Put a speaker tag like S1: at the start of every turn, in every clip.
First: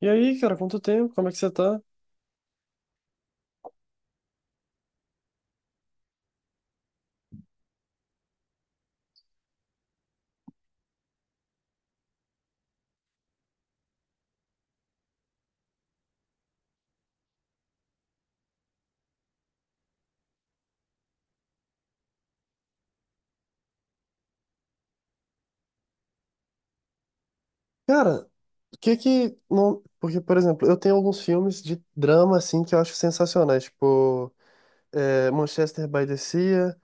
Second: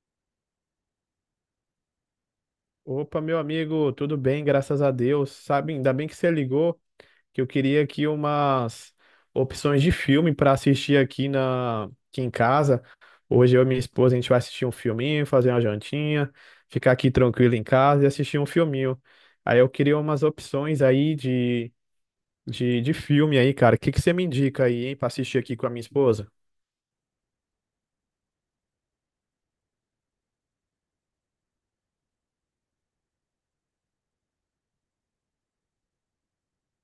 S1: E aí, cara, quanto tempo? Como é que você tá?
S2: Opa, meu amigo, tudo bem, graças a Deus. Sabe, ainda bem que você ligou, que eu queria aqui umas opções de filme para assistir aqui na aqui em casa. Hoje eu e minha esposa a gente vai assistir um filminho, fazer uma jantinha, ficar aqui tranquilo em casa e assistir um filminho. Aí eu queria umas opções aí de filme aí, cara. O que que você me indica aí, hein, para assistir aqui com a minha esposa?
S1: Cara, o que que. Não... Porque, por exemplo, eu tenho alguns filmes de drama, assim, que eu acho sensacionais. Tipo. Manchester by the Sea,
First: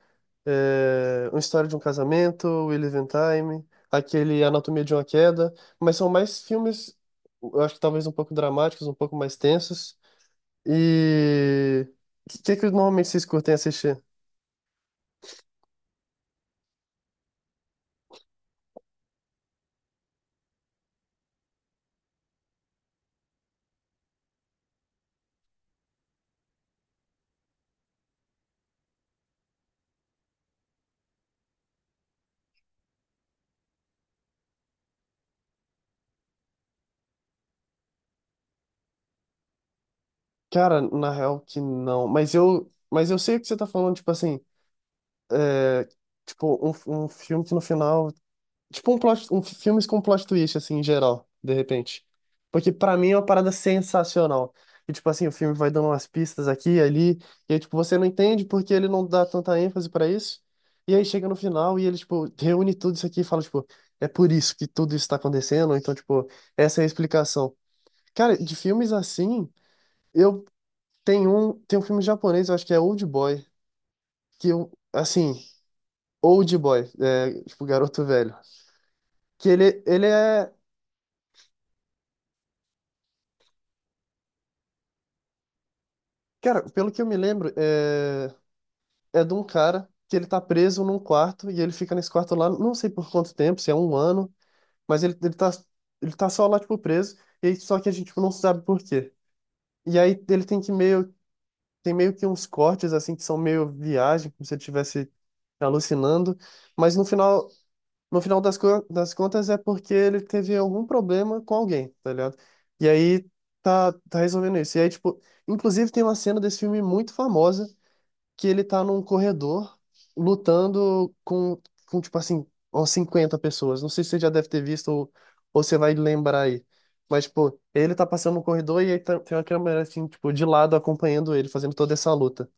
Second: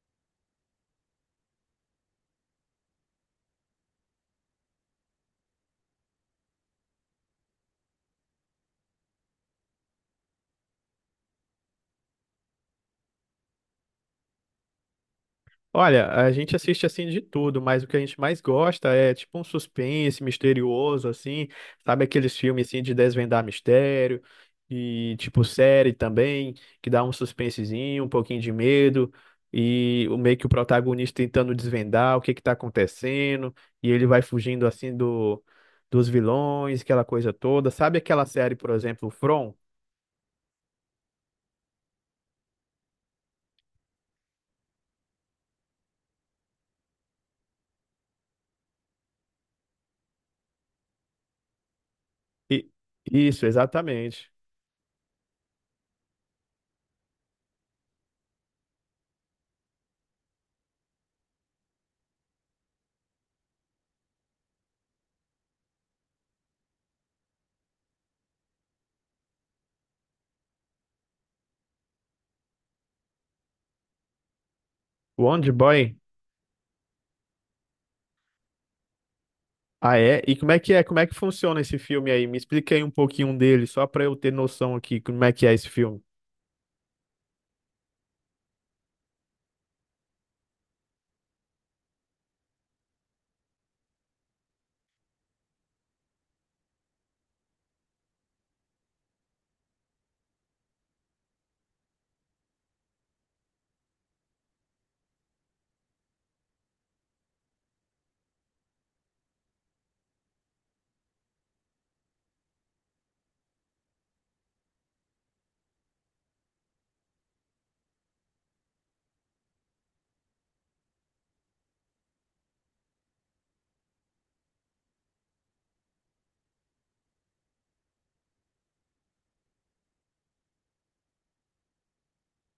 S1: Uma História de um Casamento, We Live in Time, aquele Anatomia de uma Queda, mas são mais filmes, eu acho que talvez um pouco dramáticos, um pouco mais tensos. E o que normalmente vocês curtem assistir?
S2: Olha, a gente assiste assim de tudo, mas o que a gente mais gosta é tipo um suspense misterioso, assim, sabe aqueles filmes assim de desvendar mistério e tipo série também, que dá um suspensezinho, um pouquinho de medo e o meio que o protagonista tentando desvendar o que que tá acontecendo e ele vai fugindo assim do dos vilões, aquela coisa toda. Sabe aquela série, por exemplo, From?
S1: Cara, na real que não, mas eu sei o que você tá falando, tipo assim, é, tipo um filme que no final. Tipo um plot, filmes com plot twist, assim, em geral, de repente.
S2: E,
S1: Porque pra mim é uma
S2: isso,
S1: parada
S2: exatamente.
S1: sensacional. E, tipo assim, o filme vai dando umas pistas aqui e ali, e aí, tipo, você não entende porque ele não dá tanta ênfase pra isso. E aí chega no final e ele, tipo, reúne tudo isso aqui e fala, tipo, é por isso que tudo isso tá acontecendo, então, tipo, essa é a explicação. Cara, de filmes assim, eu tenho um, tem um filme japonês, eu acho que é Old Boy, que eu, assim,
S2: Wonder Boy.
S1: Old Boy, é, tipo, garoto velho que ele,
S2: Ah,
S1: ele
S2: é? E
S1: é.
S2: como é que é? Como é que funciona esse filme aí? Me explica aí um pouquinho dele, só pra eu ter noção aqui como é que é esse filme.
S1: Cara, pelo que eu me lembro, é de um cara que ele tá preso num quarto e ele fica nesse quarto lá, não sei por quanto tempo, se é um ano, mas ele tá só lá, tipo, preso, só que a gente tipo, não sabe por quê. E aí ele tem tem meio que uns cortes, assim, que são meio viagem, como se ele estivesse alucinando, mas no final, no final das contas é porque ele teve algum problema com alguém, tá ligado? E aí tá resolvendo isso. E aí, tipo, inclusive tem uma cena desse filme muito famosa que ele tá num corredor lutando com tipo assim, umas 50 pessoas. Não sei se você já deve ter visto ou você vai lembrar aí. Mas, tipo, ele tá passando no corredor e aí tem uma câmera, assim, tipo, de lado acompanhando ele, fazendo toda essa luta.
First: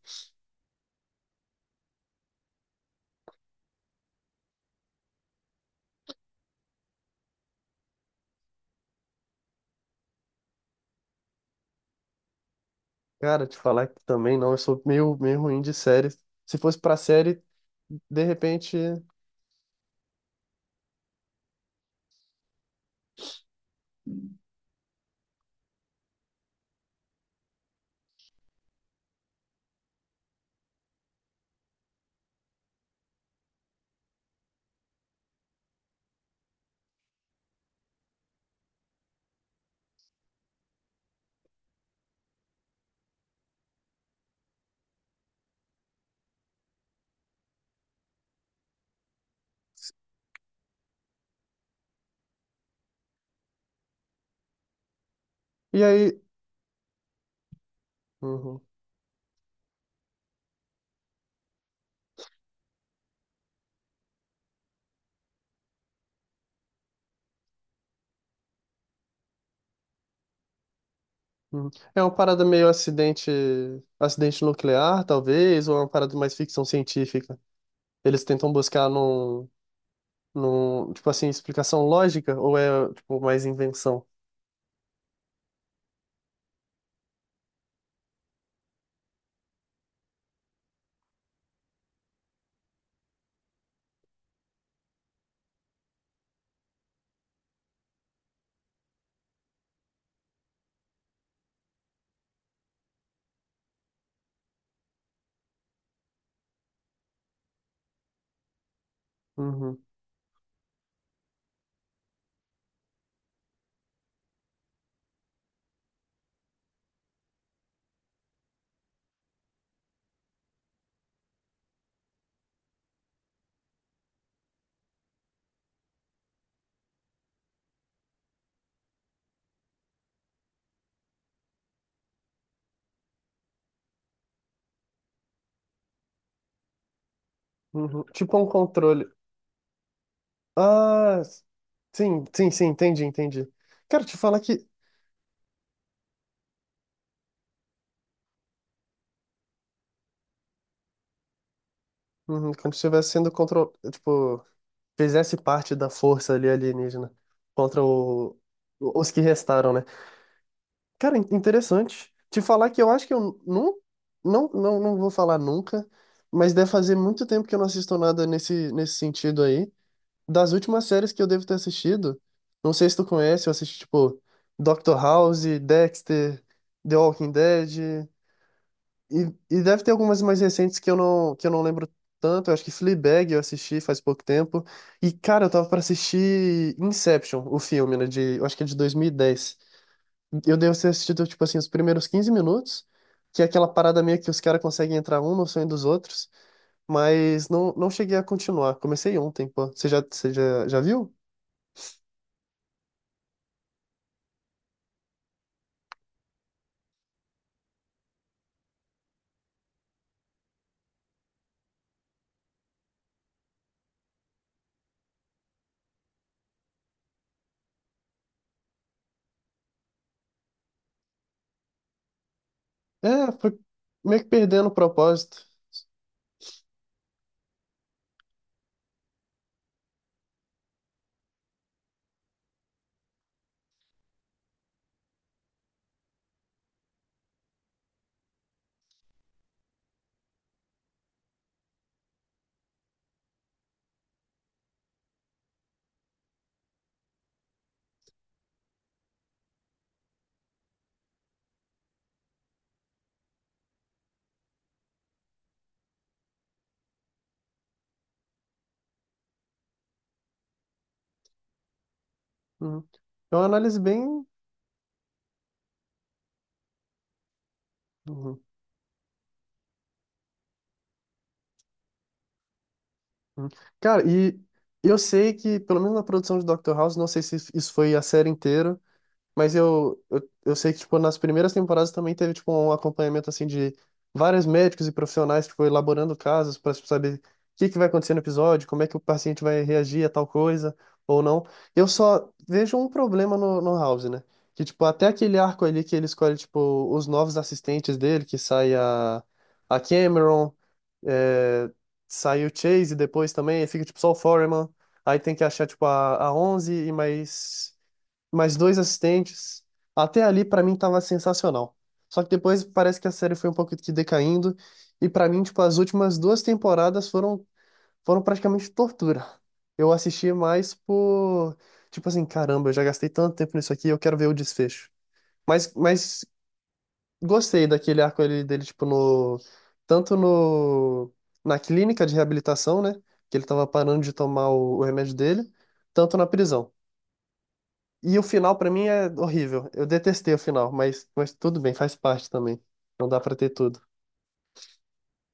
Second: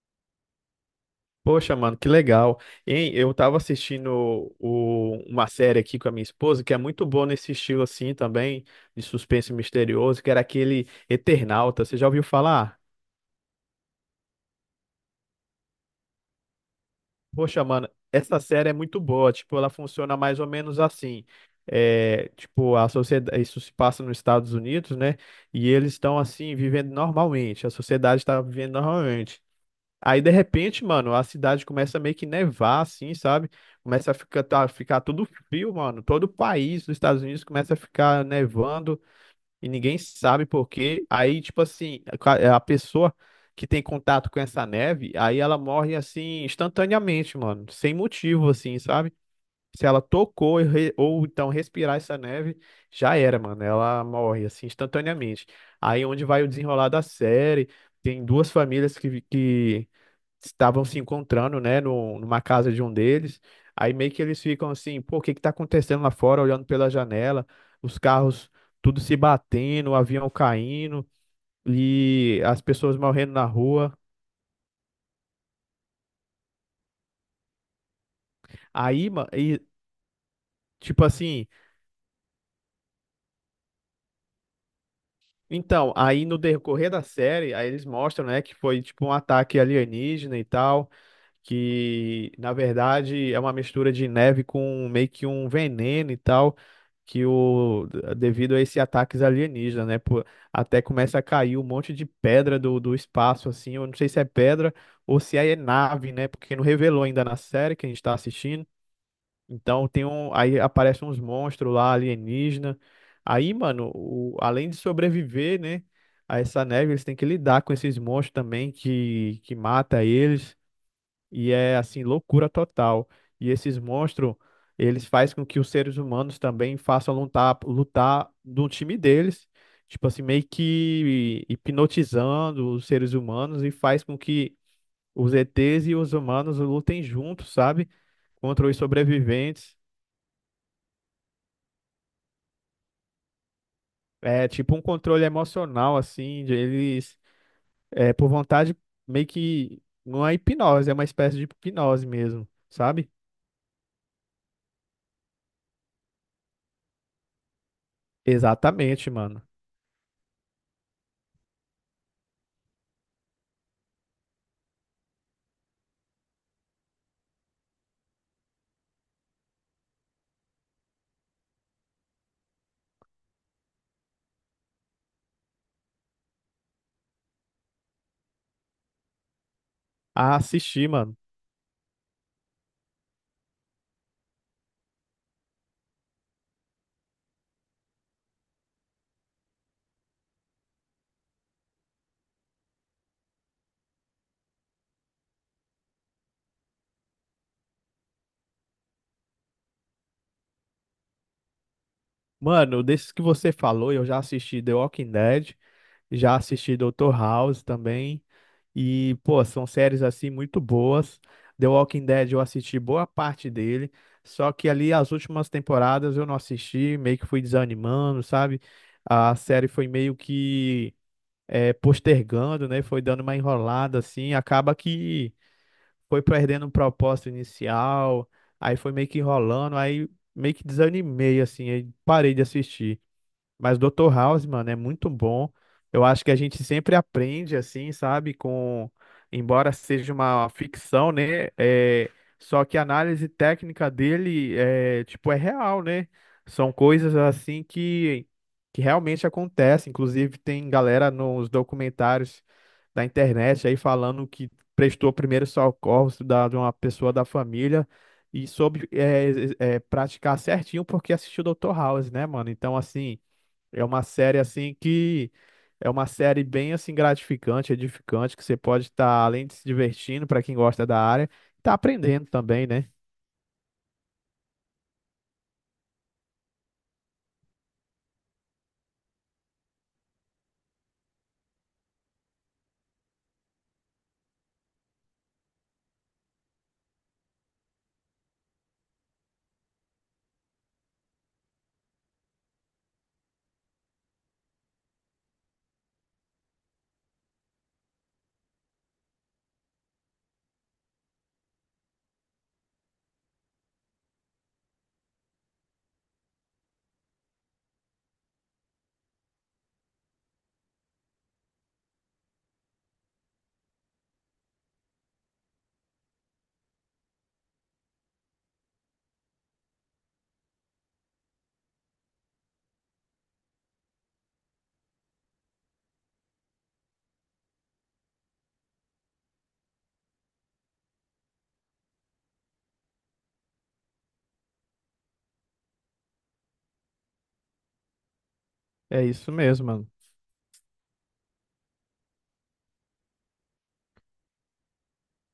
S2: Poxa, mano, que legal. Hein, eu tava assistindo uma série aqui com a minha esposa, que é muito boa nesse estilo assim também, de suspense misterioso, que era aquele Eternauta. Você já ouviu falar?
S1: Cara, te falar que também não, eu sou meio, meio ruim de série. Se fosse pra série,
S2: Poxa, mano,
S1: de
S2: essa série é
S1: repente.
S2: muito boa. Tipo, ela funciona mais ou menos assim. É, tipo, a sociedade, isso se passa nos Estados Unidos, né? E eles estão assim vivendo normalmente. A sociedade está vivendo normalmente. Aí, de repente, mano, a cidade começa a meio que nevar, assim, sabe? Começa a ficar, ficar tudo frio, mano. Todo o país dos Estados Unidos começa a ficar nevando e ninguém sabe por quê. Aí, tipo assim, a pessoa que tem contato com essa neve, aí ela morre assim instantaneamente, mano, sem motivo, assim, sabe? Se ela tocou e ou então respirar essa neve, já era, mano. Ela morre assim instantaneamente.
S1: E
S2: Aí
S1: aí.
S2: onde vai o desenrolar da série? Tem duas
S1: Uhum,
S2: famílias que estavam se encontrando, né, no, numa casa de um deles. Aí meio que eles ficam assim, pô, o que que tá acontecendo lá fora, olhando pela janela, os carros tudo se batendo, o avião caindo
S1: uhum. É uma
S2: e
S1: parada
S2: as
S1: meio
S2: pessoas
S1: acidente,
S2: morrendo na rua.
S1: acidente nuclear, talvez, ou é uma parada mais ficção científica. Eles tentam buscar
S2: Aí, ma- e,
S1: no
S2: tipo
S1: tipo assim,
S2: assim,
S1: explicação lógica ou é tipo mais invenção?
S2: Então, aí no decorrer da série, aí eles mostram, né, que foi tipo um ataque alienígena e tal, que na verdade é uma mistura de neve com meio que um veneno e tal, que o devido a esses ataques alienígenas, né, pô, até começa a cair um monte de pedra do espaço assim, eu não sei se é pedra ou se é nave, né, porque não revelou ainda na série que a gente está assistindo.
S1: Uhum,
S2: Aí aparecem uns monstros lá alienígena. Aí, mano, além de sobreviver, né, a essa neve, eles têm que lidar com esses monstros também que mata eles. E é assim, loucura total. E esses monstros, eles fazem com que os seres humanos também façam lutar, lutar do time deles. Tipo assim, meio que hipnotizando os seres humanos e faz com que os ETs e os humanos lutem juntos, sabe?
S1: uhum. Tipo um
S2: Contra os
S1: controle.
S2: sobreviventes.
S1: Ah, sim, sim, sim, entendi, entendi. Quero te falar
S2: É
S1: que
S2: tipo um controle emocional, assim, de eles, por vontade, meio que não é hipnose, é uma espécie de hipnose mesmo,
S1: uhum, quando
S2: sabe?
S1: estivesse sendo control, tipo, fizesse parte da força ali alienígena contra
S2: Exatamente,
S1: os que
S2: mano.
S1: restaram, né? Cara, interessante. Te falar que eu acho que eu não, não, não, não vou falar nunca, mas deve fazer muito tempo que eu não assisto nada nesse sentido aí. Das últimas séries que eu devo ter assistido, não sei se tu conhece, eu assisti, tipo, Doctor House, Dexter, The Walking Dead, e deve ter algumas
S2: Ah,
S1: mais recentes
S2: assisti, mano.
S1: que eu não lembro tanto, eu acho que Fleabag eu assisti faz pouco tempo, e, cara, eu tava pra assistir Inception, o filme, né, de, eu acho que é de 2010. Eu devo ter assistido, tipo assim, os primeiros 15 minutos, que é aquela parada meio que os caras conseguem entrar um no sonho dos outros, mas não cheguei a continuar, comecei ontem, pô. Já viu?
S2: Mano, desses que você falou, eu já assisti The Walking Dead, já assisti Dr. House também, e, pô, são séries assim muito boas. The Walking Dead eu assisti boa parte dele, só que ali as últimas temporadas eu não assisti, meio que fui desanimando, sabe? A série foi meio que postergando, né? Foi dando
S1: É,
S2: uma
S1: foi
S2: enrolada
S1: meio que
S2: assim,
S1: perdendo o
S2: acaba que
S1: propósito.
S2: foi perdendo o propósito inicial, aí foi meio que enrolando, aí meio que desanimei assim, aí parei de assistir. Mas Doutor House, mano, é muito bom. Eu acho que a gente sempre aprende, assim, sabe? Embora seja uma ficção, né? Só que a análise técnica dele é real, né? São coisas assim que realmente acontecem. Inclusive, tem galera nos documentários da internet aí falando que prestou primeiro socorros de uma pessoa da família e soube praticar certinho porque assistiu Doutor House, né, mano? Então,
S1: Uhum.
S2: assim.
S1: É uma análise
S2: É uma
S1: bem.
S2: série assim que é uma série bem assim gratificante, edificante,
S1: Uhum,
S2: que você pode estar além de se divertindo para quem gosta da área, tá aprendendo também, né?
S1: uhum. Cara, e eu sei que, pelo menos na produção de Dr. House, não sei se isso foi a série inteira. Mas eu sei que, tipo, nas primeiras temporadas também teve, tipo, um acompanhamento, assim, de vários médicos e profissionais, tipo, elaborando casos para saber o que que vai acontecer no episódio, como é que o paciente vai reagir a tal coisa ou não. Eu só vejo um problema no House, né? Que, tipo, até aquele arco ali que ele escolhe, tipo, os novos assistentes dele, que sai a Cameron, é, sai o Chase depois também, aí fica, tipo, só o Foreman, aí tem que achar, tipo, a 11 e mais dois assistentes. Até ali, pra mim, tava sensacional. Só que depois parece que a série foi um pouco que decaindo. E pra mim, tipo, as últimas duas temporadas foram praticamente tortura. Eu assisti mais por. Tipo assim, caramba, eu já gastei tanto tempo nisso aqui, eu quero ver o desfecho. Mas gostei daquele arco ali dele, tipo, no. Tanto no. Na clínica de reabilitação, né? Que ele tava parando de tomar o remédio dele, tanto na prisão. E o final pra mim
S2: É
S1: é
S2: isso mesmo,
S1: horrível. Eu
S2: mano.
S1: detestei o final, mas tudo bem, faz parte também. Não dá pra ter tudo.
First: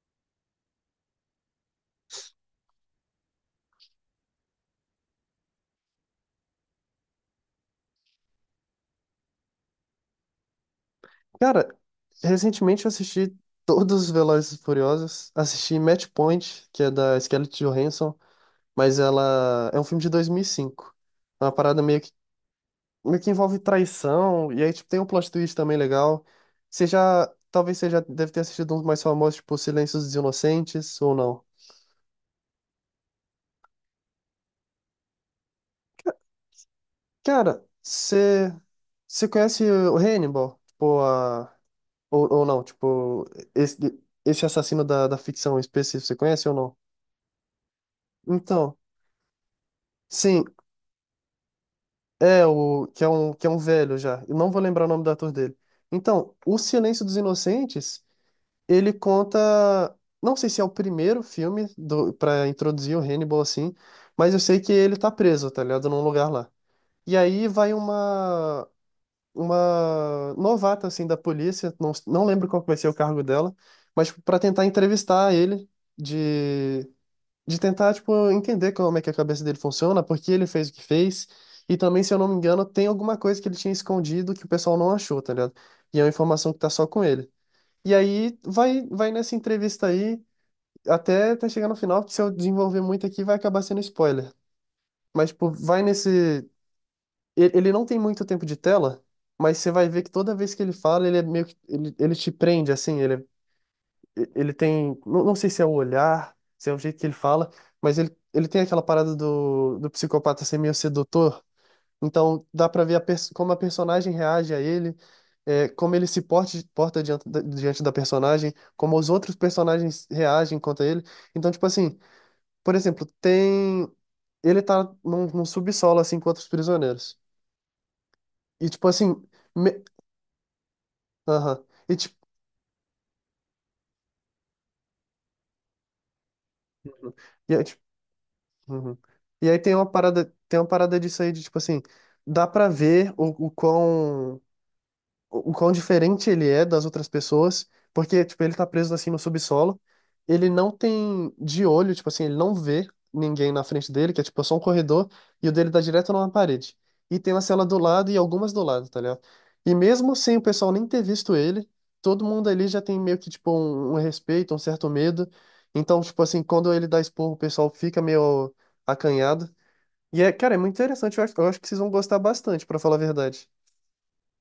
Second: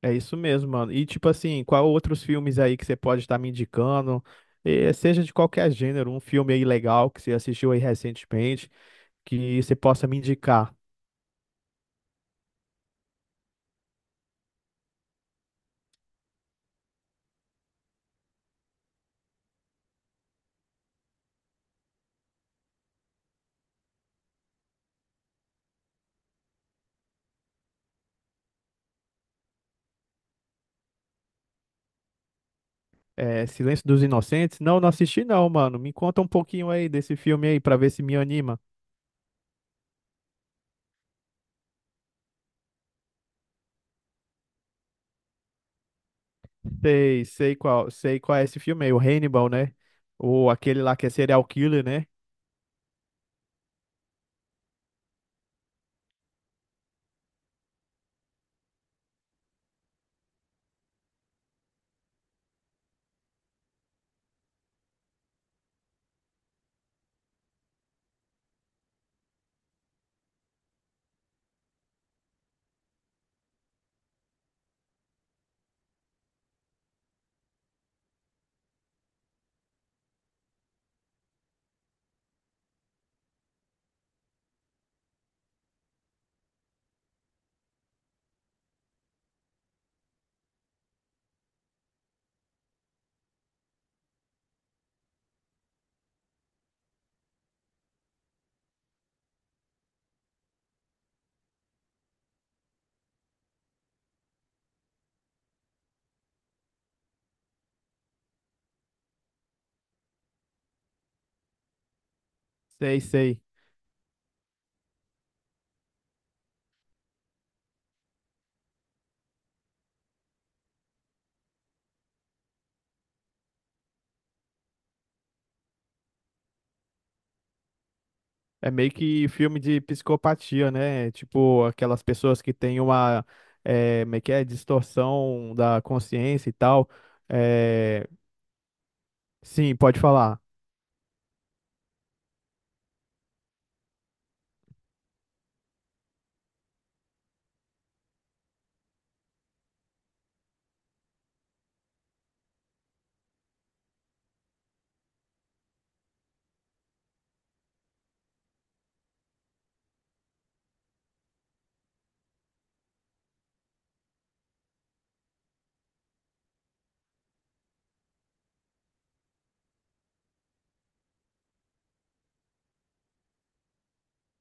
S2: É isso mesmo, mano. E tipo assim, qual outros filmes aí que você pode estar me indicando? Seja de qualquer gênero, um filme aí legal que você assistiu aí recentemente, que você possa me indicar.
S1: Cara, recentemente eu assisti todos os Velozes e Furiosos. Assisti Match Point, que é da Scarlett Johansson, mas ela é um filme de 2005. É uma parada meio que envolve traição, e aí tipo, tem um plot twist também legal. Você já, talvez você já deve ter assistido uns mais famosos, tipo Silêncios dos Inocentes, ou não.
S2: Silêncio dos Inocentes? Não, não assisti não, mano. Me conta um pouquinho aí desse filme aí
S1: Cara,
S2: para ver se me
S1: você,
S2: anima.
S1: você conhece o Hannibal? Tipo, a. Ou não, tipo, esse, esse assassino da ficção específica você conhece ou não?
S2: Sei qual, sei qual é esse
S1: Então,
S2: filme aí, o Hannibal, né?
S1: sim,
S2: Ou aquele lá que é serial killer, né?
S1: é o que é um velho já. Eu não vou lembrar o nome do ator dele. Então, O Silêncio dos Inocentes, ele conta, não sei se é o primeiro filme do para introduzir o Hannibal assim, mas eu sei que ele tá preso, tá ligado, num lugar lá. E aí vai uma novata assim da polícia, não lembro qual que vai ser o cargo dela, mas para tentar entrevistar ele de de tentar, tipo, entender como é que a cabeça dele funciona, por que ele fez o que fez, e também, se eu não me engano, tem alguma coisa que ele tinha escondido que o pessoal não achou, tá ligado? E é uma informação que tá só com ele. E aí vai nessa entrevista aí até chegar no final, porque se eu desenvolver muito aqui vai acabar sendo spoiler. Mas, tipo, vai nesse. Ele não tem muito tempo de tela, mas você vai ver que toda vez que ele fala, ele é meio que. Ele te prende, assim, ele é ele tem, não sei se é o olhar, se é o jeito que ele fala, mas ele tem aquela parada do psicopata ser meio sedutor, então dá pra ver
S2: Sei, sei.
S1: como a personagem reage a ele, é, como ele se porte- porta, diante da personagem, como os outros personagens reagem contra ele. Então, tipo assim, por exemplo, tem. Ele tá num subsolo, assim, com outros prisioneiros. E,
S2: É
S1: tipo
S2: meio
S1: assim.
S2: que filme
S1: Me...
S2: de psicopatia, né?
S1: Aham.
S2: Tipo,
S1: E,
S2: aquelas
S1: tipo,
S2: pessoas que têm uma, distorção da consciência e tal. É,
S1: uhum. E aí
S2: sim, pode falar.
S1: tem uma parada disso aí de tipo assim, dá pra ver o quão, o quão diferente ele é das outras pessoas, porque, tipo, ele tá preso assim no subsolo, ele não tem de olho, tipo assim, ele não vê ninguém na frente dele, que é tipo só um corredor, e o dele dá direto numa parede. E tem uma cela do lado e algumas do lado, tá ligado? E mesmo sem o pessoal nem ter visto ele, todo mundo ali já tem meio que, tipo, um respeito, um certo medo. Então, tipo assim, quando ele dá esporro, o pessoal fica meio acanhado. E é, cara, é muito interessante, eu acho que vocês vão gostar bastante, pra falar a verdade.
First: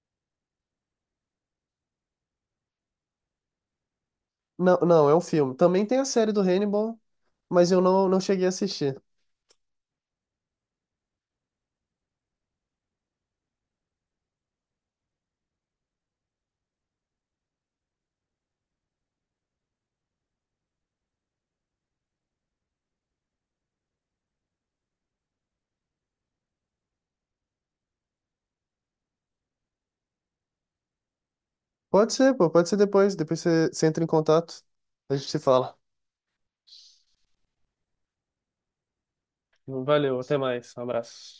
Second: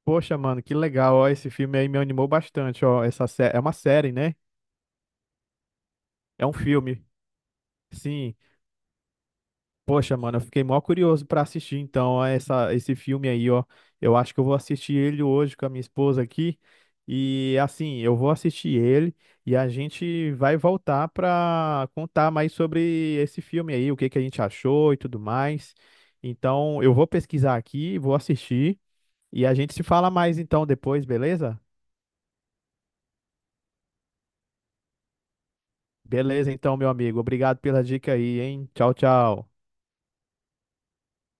S2: Poxa, mano, que legal, ó, esse filme aí me animou bastante, ó. É uma série, né?
S1: Não, não, é um filme. Também tem a série do
S2: É um
S1: Hannibal,
S2: filme.
S1: mas eu não, não
S2: Sim.
S1: cheguei a assistir.
S2: Poxa, mano, eu fiquei mó curioso pra assistir então esse filme aí, ó. Eu acho que eu vou assistir ele hoje com a minha esposa aqui. E assim, eu vou assistir ele e a gente vai voltar pra contar mais sobre esse filme aí, o que que a gente achou e tudo mais. Então, eu vou pesquisar aqui, vou assistir e a gente se fala mais então depois, beleza?
S1: Pode ser, pô, pode ser depois. Depois você entra em contato, a gente se fala.
S2: Beleza, então, meu amigo. Obrigado pela dica aí, hein? Tchau, tchau.
S1: Valeu, até mais. Um abraço.